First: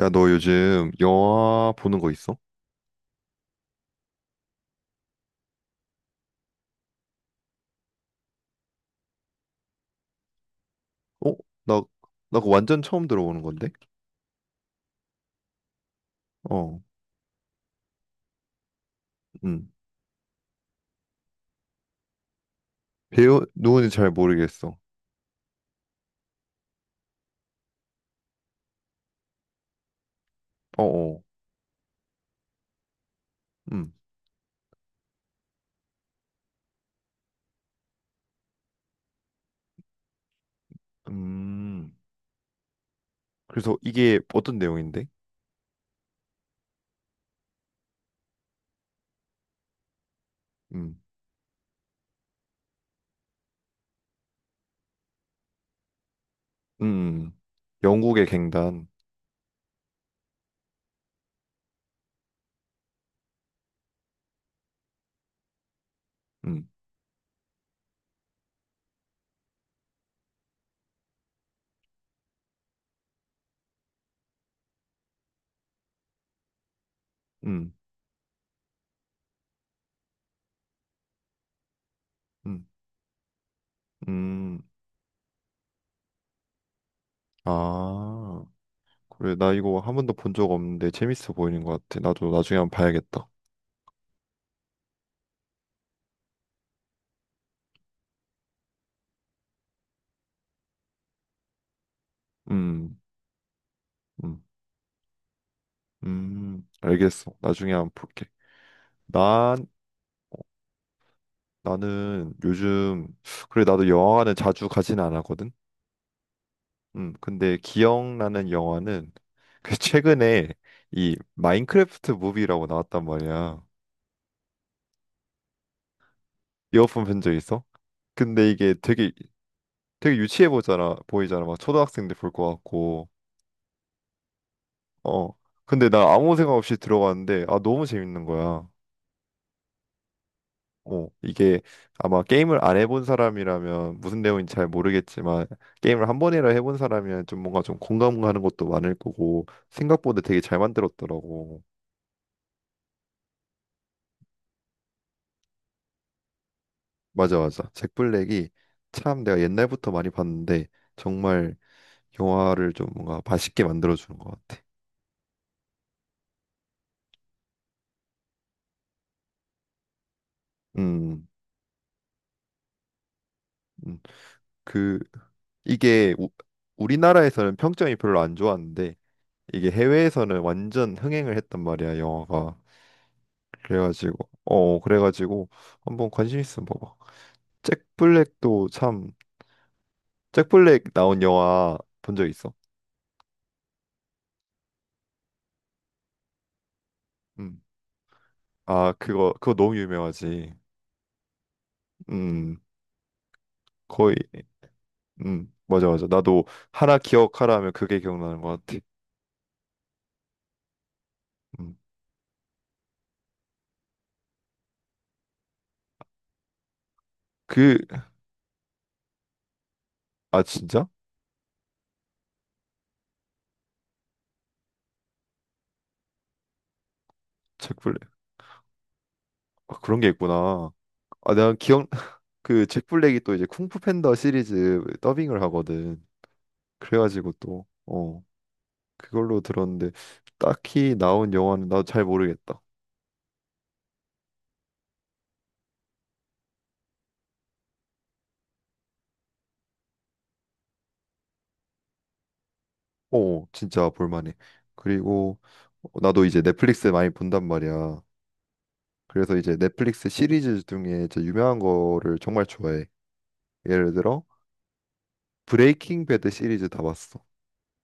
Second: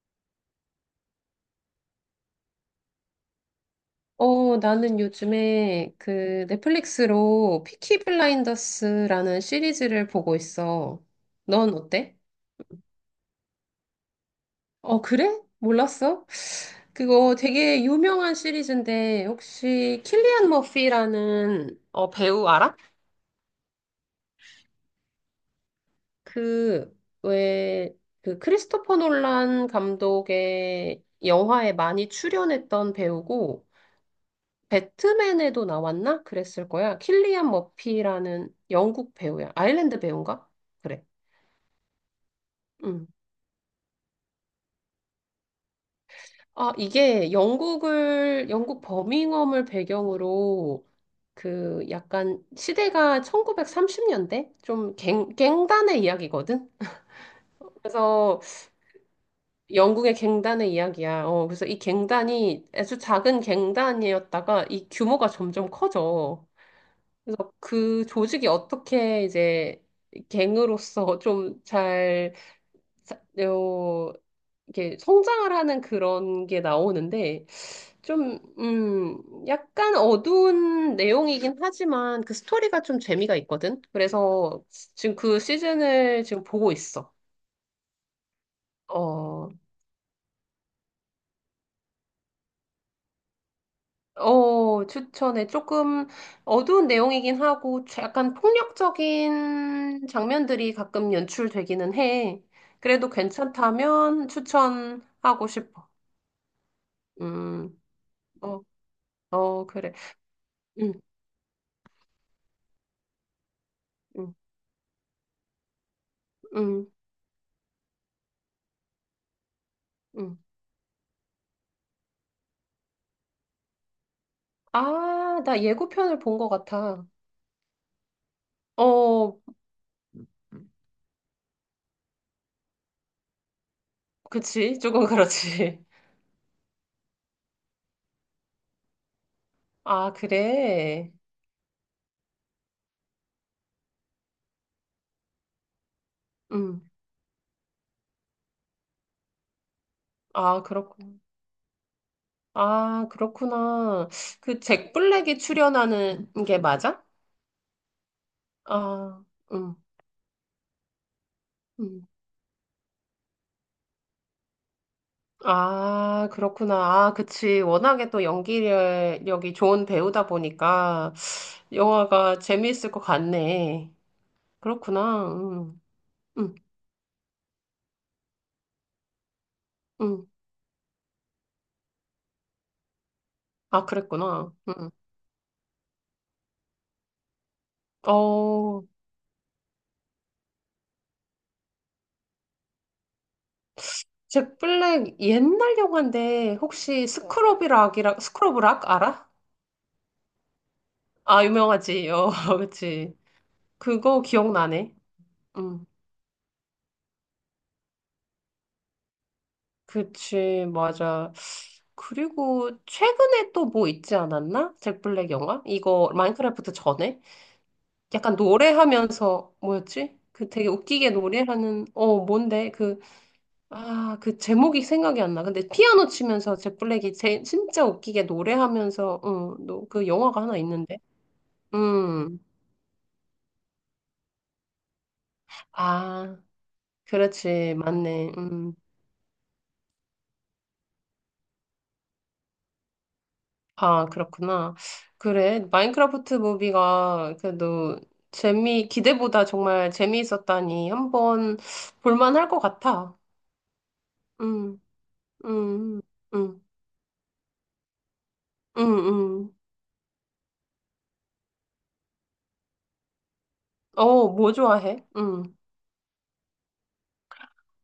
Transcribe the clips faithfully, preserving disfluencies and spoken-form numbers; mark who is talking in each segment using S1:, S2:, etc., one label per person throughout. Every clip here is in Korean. S1: 야, 너 요즘 영화 보는 거 있어?
S2: 어, 나는 요즘에 그 넷플릭스로 피키 블라인더스라는 시리즈를 보고 있어.
S1: 어?
S2: 넌
S1: 나,
S2: 어때?
S1: 나 그거 완전 처음 들어보는 건데?
S2: 어, 그래? 몰랐어?
S1: 어,
S2: 그거 되게 유명한 시리즈인데
S1: 음.
S2: 혹시 킬리안 머피라는 어, 배우 알아?
S1: 배우, 누군지 잘 모르겠어.
S2: 그, 왜, 그 크리스토퍼 놀란
S1: 어,
S2: 감독의
S1: 어,
S2: 영화에 많이 출연했던 배우고
S1: 음.
S2: 배트맨에도 나왔나? 그랬을 거야. 킬리안 머피라는 영국 배우야. 아일랜드 배우인가? 그래.
S1: 음.
S2: 음.
S1: 그래서 이게 어떤 내용인데?
S2: 아, 이게 영국을, 영국 버밍엄을 배경으로
S1: 음,
S2: 그 약간 시대가 천구백삼십 년대? 좀 갱, 갱단의 이야기거든?
S1: 음. 음, 음. 영국의
S2: 그래서
S1: 갱단.
S2: 영국의 갱단의 이야기야. 어, 그래서 이 갱단이 아주 작은 갱단이었다가 이 규모가 점점 커져.
S1: 음,
S2: 그래서 그 조직이 어떻게 이제 갱으로서 좀 잘, 어, 이렇게 성장을 하는 그런 게 나오는데,
S1: 음,
S2: 좀, 음, 약간 어두운 내용이긴 하지만 그
S1: 음,
S2: 스토리가 좀 재미가 있거든?
S1: 음.
S2: 그래서 지금 그 시즌을 지금 보고 있어.
S1: 아, 그래.
S2: 어,
S1: 나 이거 한 번도 본 적 없는데 재밌어 보이는 것 같아. 나도 나중에 한번 봐야겠다.
S2: 어, 추천해. 조금 어두운 내용이긴 하고, 자- 약간 폭력적인 장면들이 가끔 연출되기는 해.
S1: 음,
S2: 그래도 괜찮다면
S1: 음,
S2: 추천하고 싶어.
S1: 음. 알겠어. 나중에
S2: 음,
S1: 한번 볼게.
S2: 어,
S1: 난
S2: 어, 그래. 음,
S1: 나는 요즘 그래 나도 영화관을
S2: 음,
S1: 자주 가진 않았거든.
S2: 음,
S1: 음, 근데 기억나는 영화는 그
S2: 음.
S1: 최근에 이 마인크래프트 무비라고 나왔단 말이야.
S2: 아, 나 예고편을 본 것
S1: 이어폰
S2: 같아.
S1: 본적 있어? 근데 이게 되게
S2: 어,
S1: 되게 유치해 보잖아 보이잖아 막 초등학생들 볼 것 같고.
S2: 그치. 조금
S1: 어
S2: 그렇지.
S1: 근데 나 아무 생각 없이 들어갔는데 아 너무 재밌는 거야.
S2: 아,
S1: 어,
S2: 그래.
S1: 이게 아마 게임을 안 해본 사람이라면 무슨 내용인지 잘 모르겠지만 게임을 한 번이라 해본
S2: 음,
S1: 사람이면 좀 뭔가 좀 공감가는 것도 많을 거고 생각보다 되게 잘
S2: 아, 그렇구나.
S1: 만들었더라고.
S2: 아, 그렇구나. 그 잭 블랙이 출연하는 게 맞아?
S1: 맞아, 맞아. 잭 블랙이 참
S2: 아,
S1: 내가
S2: 음,
S1: 옛날부터 많이 봤는데 정말
S2: 음.
S1: 영화를 좀 뭔가 맛있게 만들어주는 것 같아.
S2: 아, 그렇구나. 아, 그치. 워낙에 또 연기력이 좋은 배우다 보니까
S1: 음,
S2: 영화가 재미있을 것 같네.
S1: 음. 그
S2: 그렇구나. 음,
S1: 이게 우,
S2: 음,
S1: 우리나라에서는 평점이 별로 안 좋았는데 이게
S2: 음.
S1: 해외에서는 완전 흥행을 했단 말이야, 영화가.
S2: 아,
S1: 그래가지고
S2: 그랬구나.
S1: 어 어,
S2: 음.
S1: 그래가지고 한번 관심 있으면 봐봐. 잭 블랙도
S2: 어,
S1: 참, 잭 블랙 나온 영화 본 적 있어?
S2: 잭 블랙 옛날 영화인데 혹시
S1: 음.
S2: 스크럽이락이라, 스크럽락
S1: 아,
S2: 알아?
S1: 그거 그거 너무 유명하지.
S2: 아, 유명하지. 어,
S1: 음
S2: 그치.
S1: 거의
S2: 그거 기억나네.
S1: 음
S2: 음.
S1: 맞아, 맞아. 나도 하나 기억하라 하면 그게 기억나는 것 같아.
S2: 그치, 맞아.
S1: 음.
S2: 그리고 최근에 또 뭐 있지 않았나? 잭 블랙 영화? 이거 마인크래프트 전에?
S1: 그
S2: 약간 노래하면서 뭐였지?
S1: 아
S2: 그 되게
S1: 진짜?
S2: 웃기게 노래하는 어 뭔데? 그 아, 그 제목이 생각이 안 나. 근데 피아노 치면서 잭 블랙이 제,
S1: 잭
S2: 진짜
S1: 블랙,
S2: 웃기게 노래하면서
S1: 아,
S2: 응,
S1: 그런
S2: 그
S1: 게
S2: 영화가 하나
S1: 있구나.
S2: 있는데.
S1: 아 내가 기억
S2: 음.
S1: 그 잭 블랙이 또 이제 쿵푸 팬더 시리즈 더빙을 하거든.
S2: 아,
S1: 그래가지고 또
S2: 그렇지.
S1: 어
S2: 맞네. 음.
S1: 그걸로 들었는데 딱히 나온 영화는 나도 잘 모르겠다.
S2: 아, 그렇구나. 그래. 마인크래프트 무비가 그래도 재미, 기대보다 정말 재미있었다니 한번 볼만할 것 같아.
S1: 어, 진짜 볼만해.
S2: 음,
S1: 그리고
S2: 음,
S1: 나도 이제
S2: 음,
S1: 넷플릭스 많이 본단 말이야.
S2: 음,
S1: 그래서
S2: 음.
S1: 이제 넷플릭스 시리즈 중에 저 유명한 거를 정말 좋아해. 예를 들어
S2: 어, 뭐 좋아해? 음.
S1: 브레이킹 배드 시리즈 다 봤어.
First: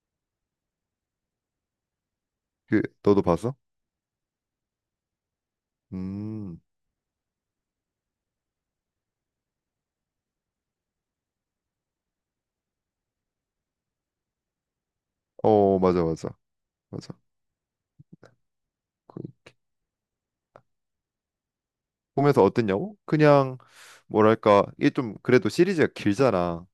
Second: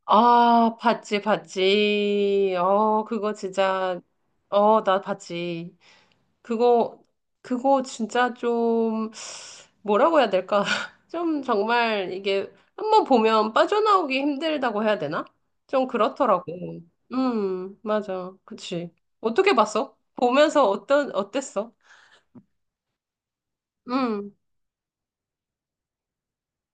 S2: 아, 봤지, 봤지.
S1: 그
S2: 어,
S1: 너도
S2: 그거
S1: 봤어?
S2: 진짜, 어, 나 봤지.
S1: 음.
S2: 그거, 그거 진짜 좀, 뭐라고 해야 될까? 좀 정말 이게 한번 보면 빠져나오기 힘들다고 해야 되나?
S1: 어,
S2: 좀
S1: 맞아, 맞아.
S2: 그렇더라고.
S1: 맞아.
S2: 음, 맞아. 그치.
S1: 그,
S2: 어떻게 봤어? 보면서 어떤, 어땠어?
S1: 보면서 어땠냐고? 그냥
S2: 음,
S1: 뭐랄까 이게 좀 그래도 시리즈가 길잖아.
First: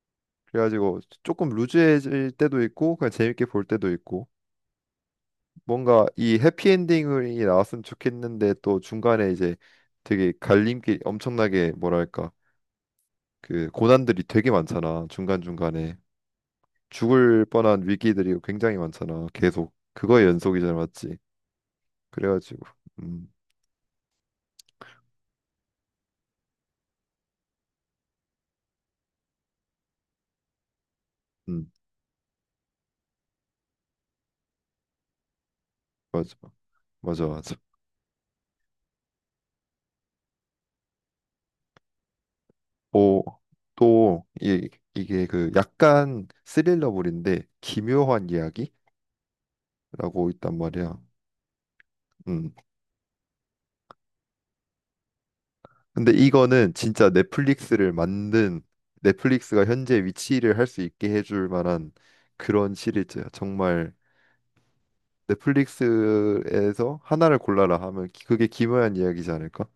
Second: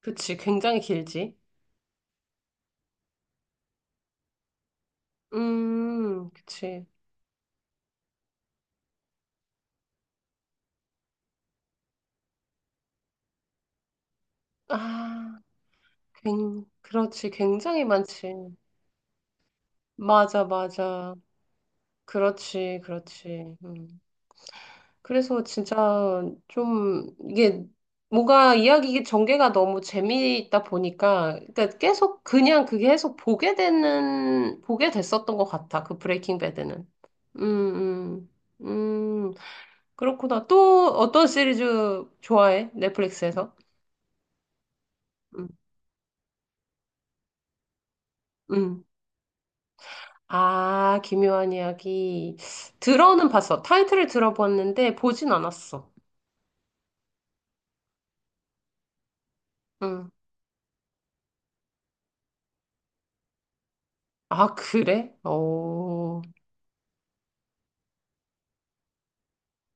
S2: 그치. 굉장히
S1: 그래가지고
S2: 길지.
S1: 조금 루즈해질 때도 있고 그냥 재밌게 볼 때도 있고 뭔가
S2: 음,
S1: 이
S2: 그치.
S1: 해피엔딩이 나왔으면 좋겠는데 또 중간에 이제 되게 갈림길 엄청나게 뭐랄까 그 고난들이 되게 많잖아,
S2: 아,
S1: 중간중간에.
S2: 굉, 그렇지.
S1: 죽을
S2: 굉장히
S1: 뻔한 위기들이
S2: 많지.
S1: 굉장히 많잖아. 계속 그거의
S2: 맞아,
S1: 연속이잖아,
S2: 맞아.
S1: 맞지? 그래가지고
S2: 그렇지,
S1: 음,
S2: 그렇지. 음. 그래서 진짜 좀 이게 뭔가 이야기 전개가 너무 재미있다 보니까
S1: 음,
S2: 그러니까 계속 그냥 그게 계속 보게 되는 보게 됐었던 것 같아. 그
S1: 맞아,
S2: 브레이킹 배드는.
S1: 맞아, 맞아.
S2: 음, 음, 음. 그렇구나. 또 어떤 시리즈 좋아해?
S1: 오,
S2: 넷플릭스에서?
S1: 또 이, 이게
S2: 음,
S1: 그 약간 스릴러물인데 기묘한 이야기라고
S2: 음.
S1: 있단 말이야.
S2: 아, 기묘한 이야기.
S1: 음,
S2: 들어는 봤어. 타이틀을 들어봤는데 보진 않았어.
S1: 근데 이거는 진짜 넷플릭스를 만든, 넷플릭스가 현재
S2: 음.
S1: 위치를 할 수 있게 해줄 만한 그런 시리즈야. 정말
S2: 아, 그래? 오
S1: 넷플릭스에서 하나를 골라라 하면 기- 그게 김어한 이야기지 않을까?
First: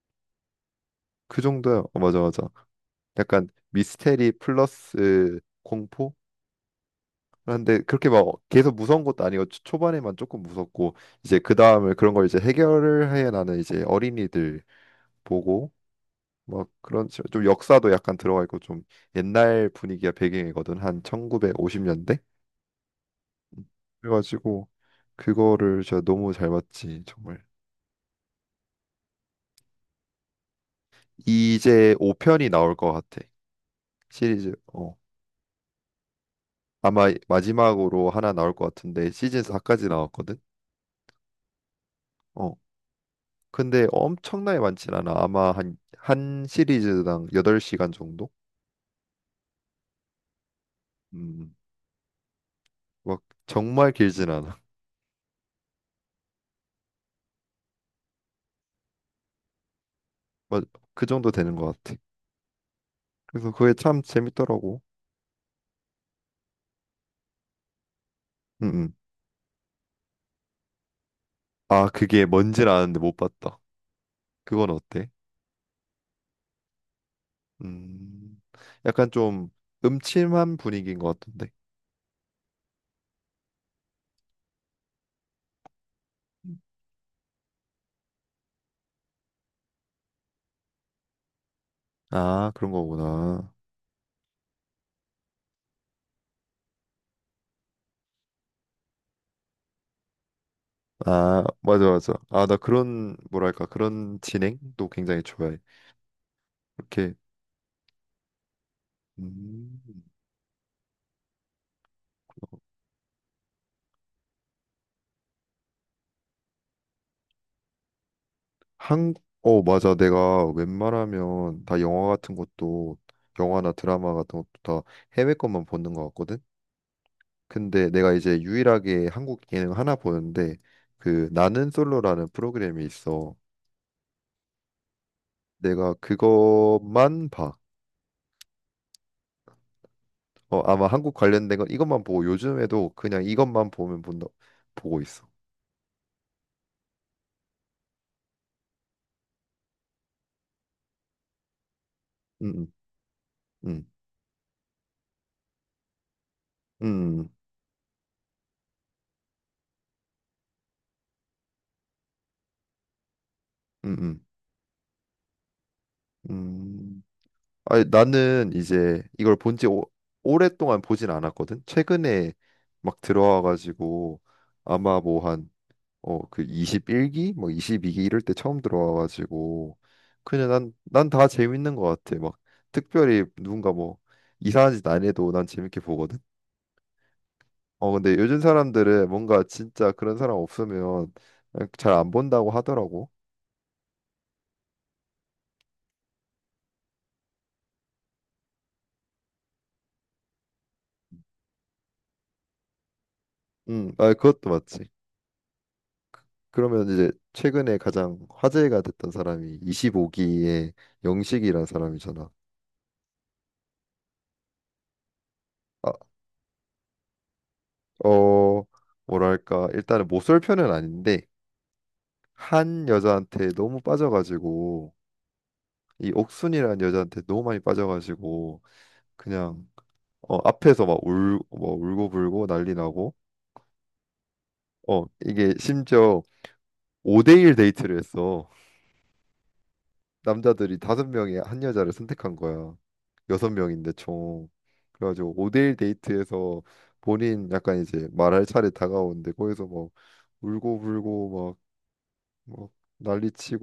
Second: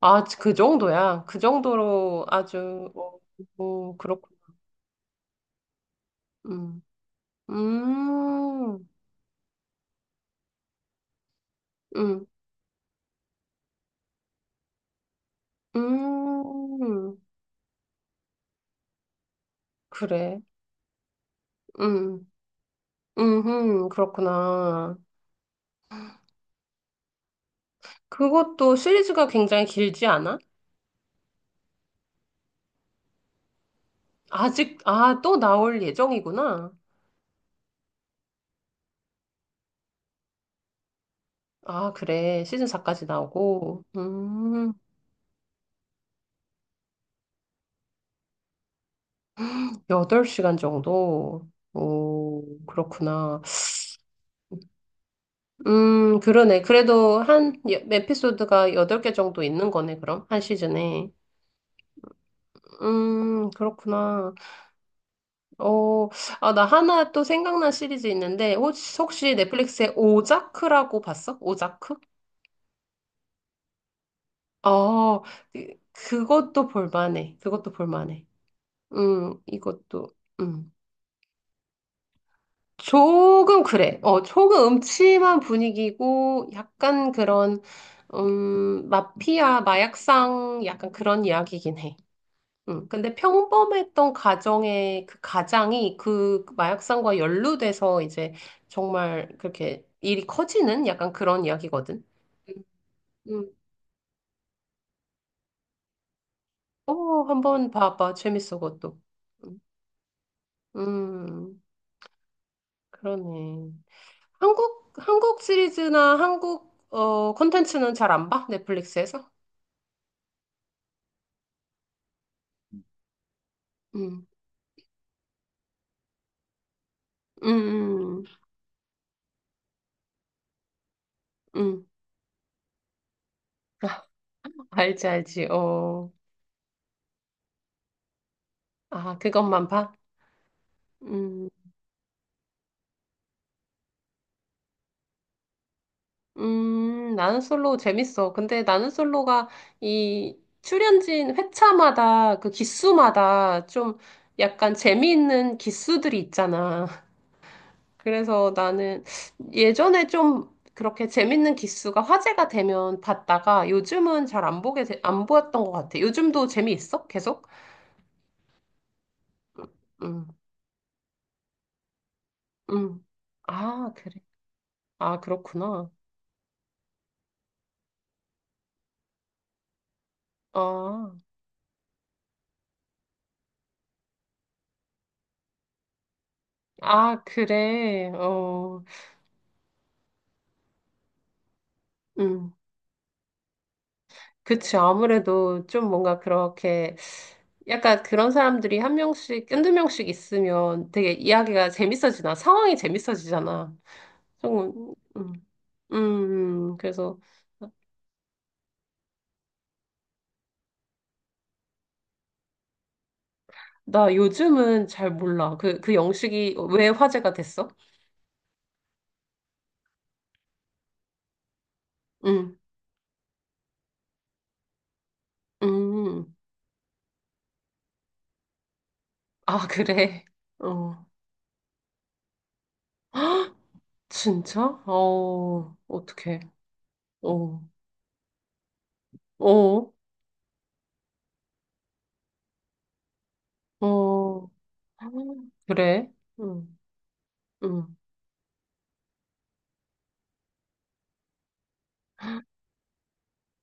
S2: 아, 그 정도야. 그
S1: 그 정도야. 어, 맞아,
S2: 정도로
S1: 맞아.
S2: 아주, 뭐,
S1: 약간
S2: 뭐, 그렇군.
S1: 미스테리 플러스 공포?
S2: 음,
S1: 그런데 그렇게 막 계속
S2: 음,
S1: 무서운 것도 아니고 초- 초반에만 조금 무섭고, 이제 그 다음에 그런 걸
S2: 음,
S1: 이제 해결을 해. 나는 이제 어린이들 보고 뭐 그런
S2: 음,
S1: 식, 좀 역사도 약간 들어가 있고 좀 옛날 분위기가
S2: 그래.
S1: 배경이거든, 한 천구백오십 년대.
S2: 음, 음,
S1: 그래가지고
S2: 그렇구나.
S1: 그거를 제가 너무 잘 봤지 정말.
S2: 그것도 시리즈가 굉장히 길지 않아?
S1: 이제 오 편이 나올 것 같아, 시리즈.
S2: 아직,
S1: 어
S2: 아, 또 나올 예정이구나.
S1: 아마 마지막으로 하나 나올 것 같은데, 시즌 사까지 나왔거든.
S2: 아, 그래.
S1: 어
S2: 시즌 사까지 나오고.
S1: 근데 엄청나게
S2: 음,
S1: 많진 않아, 아마 한, 한 시리즈당 여덟 시간 정도.
S2: 여덟 시간 정도.
S1: 음막
S2: 오, 그렇구나.
S1: 정말 길진 않아.
S2: 음, 그러네. 그래도 한 여- 에피소드가 여덟 개 정도 있는 거네, 그럼. 한
S1: 막 그
S2: 시즌에.
S1: 정도 되는 것 같아. 그래서
S2: 음,
S1: 그게 참
S2: 그렇구나.
S1: 재밌더라고.
S2: 어, 아, 나 하나 또 생각난 시리즈 있는데,
S1: 응응
S2: 혹시, 혹시 넷플릭스에 오자크라고 봤어?
S1: 아,
S2: 오자크?
S1: 그게 뭔지는 아는데 못 봤다. 그건 어때?
S2: 어, 그- 그것도 볼만해. 그것도 볼만해.
S1: 음, 약간
S2: 음,
S1: 좀
S2: 이것도,
S1: 음침한
S2: 음.
S1: 분위기인 것 같은데.
S2: 조금 그래. 어, 조금 음침한 분위기고, 약간 그런, 음, 마피아, 마약상, 약간 그런 이야기긴 해.
S1: 아, 그런
S2: 음, 근데
S1: 거구나.
S2: 평범했던 가정의 그 가장이 그 마약상과 연루돼서 이제 정말 그렇게 일이 커지는 약간
S1: 아,
S2: 그런
S1: 맞아,
S2: 이야기거든.
S1: 맞아. 아,
S2: 음,
S1: 나 그런,
S2: 음.
S1: 뭐랄까, 그런 진행도 굉장히 좋아해.
S2: 어,
S1: 이렇게,
S2: 한번 봐봐. 재밌어, 그것도. 음,
S1: 음,
S2: 음, 그러네. 한국, 한국 시리즈나 한국, 어, 콘텐츠는 잘 안 봐?
S1: 한,
S2: 넷플릭스에서?
S1: 어, 맞아. 내가 웬만하면 다 영화 같은 것도, 영화나 드라마
S2: 음,
S1: 같은 것도 다 해외 것만 보는 것 같거든?
S2: 음,
S1: 근데 내가
S2: 음,
S1: 이제 유일하게 한국 예능 하나 보는데, 그, 나는
S2: 음.
S1: 솔로라는 프로그램이 있어.
S2: 알지, 알지.
S1: 내가
S2: 어.
S1: 그것만 봐.
S2: 아, 그것만 봐?
S1: 어, 아마 한국
S2: 응.
S1: 관련된 건 이것만 보고 요즘에도 그냥 이것만 보면 본다, 보고 있어.
S2: 음, 나는 솔로 재밌어. 근데 나는 솔로가 이 출연진 회차마다 그
S1: 음,
S2: 기수마다
S1: 음,
S2: 좀 약간 재미있는 기수들이 있잖아.
S1: 음, 음,
S2: 그래서 나는 예전에 좀 그렇게 재밌는 기수가 화제가 되면 봤다가
S1: 음, 음.
S2: 요즘은 잘 안 보게, 되- 안 보였던 것 같아.
S1: 음.
S2: 요즘도
S1: 음.
S2: 재미있어? 계속?
S1: 아니, 나는 이제 이걸 본 지
S2: 음,
S1: 오랫동안 보진 않았거든. 최근에 막
S2: 음. 아,
S1: 들어와가지고,
S2: 그래.
S1: 아마 뭐
S2: 아,
S1: 한,
S2: 그렇구나.
S1: 어 그 이십일 기, 뭐 이십이 기 이럴 때 처음 들어와가지고 그냥 난 난
S2: 아,
S1: 다 재밌는 것 같아. 막 특별히 누군가 뭐 이상한 짓 안 해도 난 재밌게 보거든.
S2: 아,
S1: 어,
S2: 그래.
S1: 근데 요즘
S2: 어,
S1: 사람들은 뭔가 진짜 그런 사람 없으면 잘 안 본다고
S2: 음.
S1: 하더라고.
S2: 그치. 아무래도 좀 뭔가 그렇게 약간 그런 사람들이 한 명씩, 한두 명씩 있으면 되게 이야기가 재밌어지나, 상황이 재밌어지잖아.
S1: 음, 아, 그것도 맞지.
S2: 조금, 음, 음, 음.
S1: 그러면 이제
S2: 그래서
S1: 최근에 가장 화제가 됐던 사람이 이십오 기의 영식이란 사람이잖아.
S2: 나 요즘은 잘 몰라. 그,
S1: 아,
S2: 그 영식이 왜 화제가 됐어?
S1: 어, 뭐랄까, 일단은 못쏠 편은 아닌데,
S2: 음,
S1: 한 여자한테 너무 빠져가지고, 이
S2: 음.
S1: 옥순이라는 여자한테 너무 많이 빠져가지고,
S2: 아,
S1: 그냥,
S2: 그래.
S1: 어, 앞에서 막
S2: 어.
S1: 울, 뭐 울고불고 난리 나고,
S2: 진짜?
S1: 어, 이게
S2: 어,
S1: 심지어
S2: 어떡해.
S1: 오 대일
S2: 어,
S1: 데이트를 했어.
S2: 어,
S1: 남자들이 다섯 명이 한 여자를 선택한 거야. 여섯 명인데 총.
S2: 어.
S1: 그래가지고 오 대일
S2: 그래.
S1: 데이트에서
S2: 응,
S1: 본인 약간
S2: 응.
S1: 이제 말할 차례 다가오는데 거기서 막 울고 불고 막, 막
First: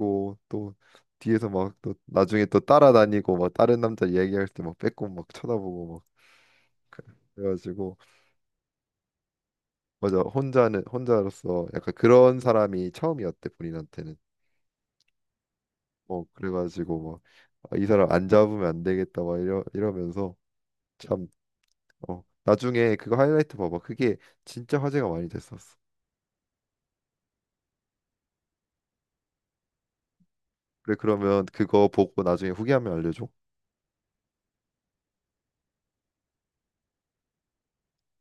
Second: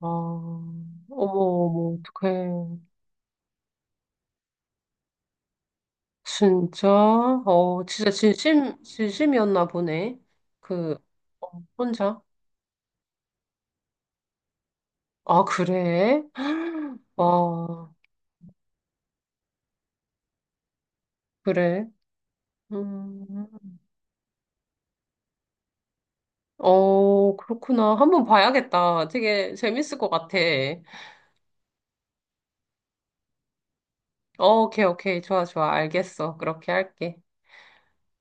S2: 아, 어머,
S1: 또 뒤에서 막 또
S2: 어머, 어떡해.
S1: 나중에 또 따라다니고 막 다른 남자 얘기할 때 막 빼꼼 막 쳐다보고 막
S2: 진짜?
S1: 그래-
S2: 어,
S1: 그래가지고.
S2: 진짜 진심, 진심이었나
S1: 맞아,
S2: 보네.
S1: 혼자는
S2: 그, 어,
S1: 혼자로서 약간
S2: 혼자?
S1: 그런 사람이 처음이었대, 본인한테는.
S2: 아, 그래?
S1: 어 그래가지고 막, 아, 이
S2: 와,
S1: 사람 안 잡으면 안 되겠다 막 이러 이러면서 참.
S2: 그래.
S1: 어, 나중에 그거 하이라이트
S2: 음,
S1: 봐봐. 그게 진짜 화제가 많이 됐었어.
S2: 어, 그렇구나. 한번 봐야겠다. 되게 재밌을 것 같아.
S1: 그래, 그러면 그거 보고 나중에 후기하면 알려줘.
S2: 어, 오케이, 오케이. 좋아, 좋아. 알겠어. 그렇게 할게.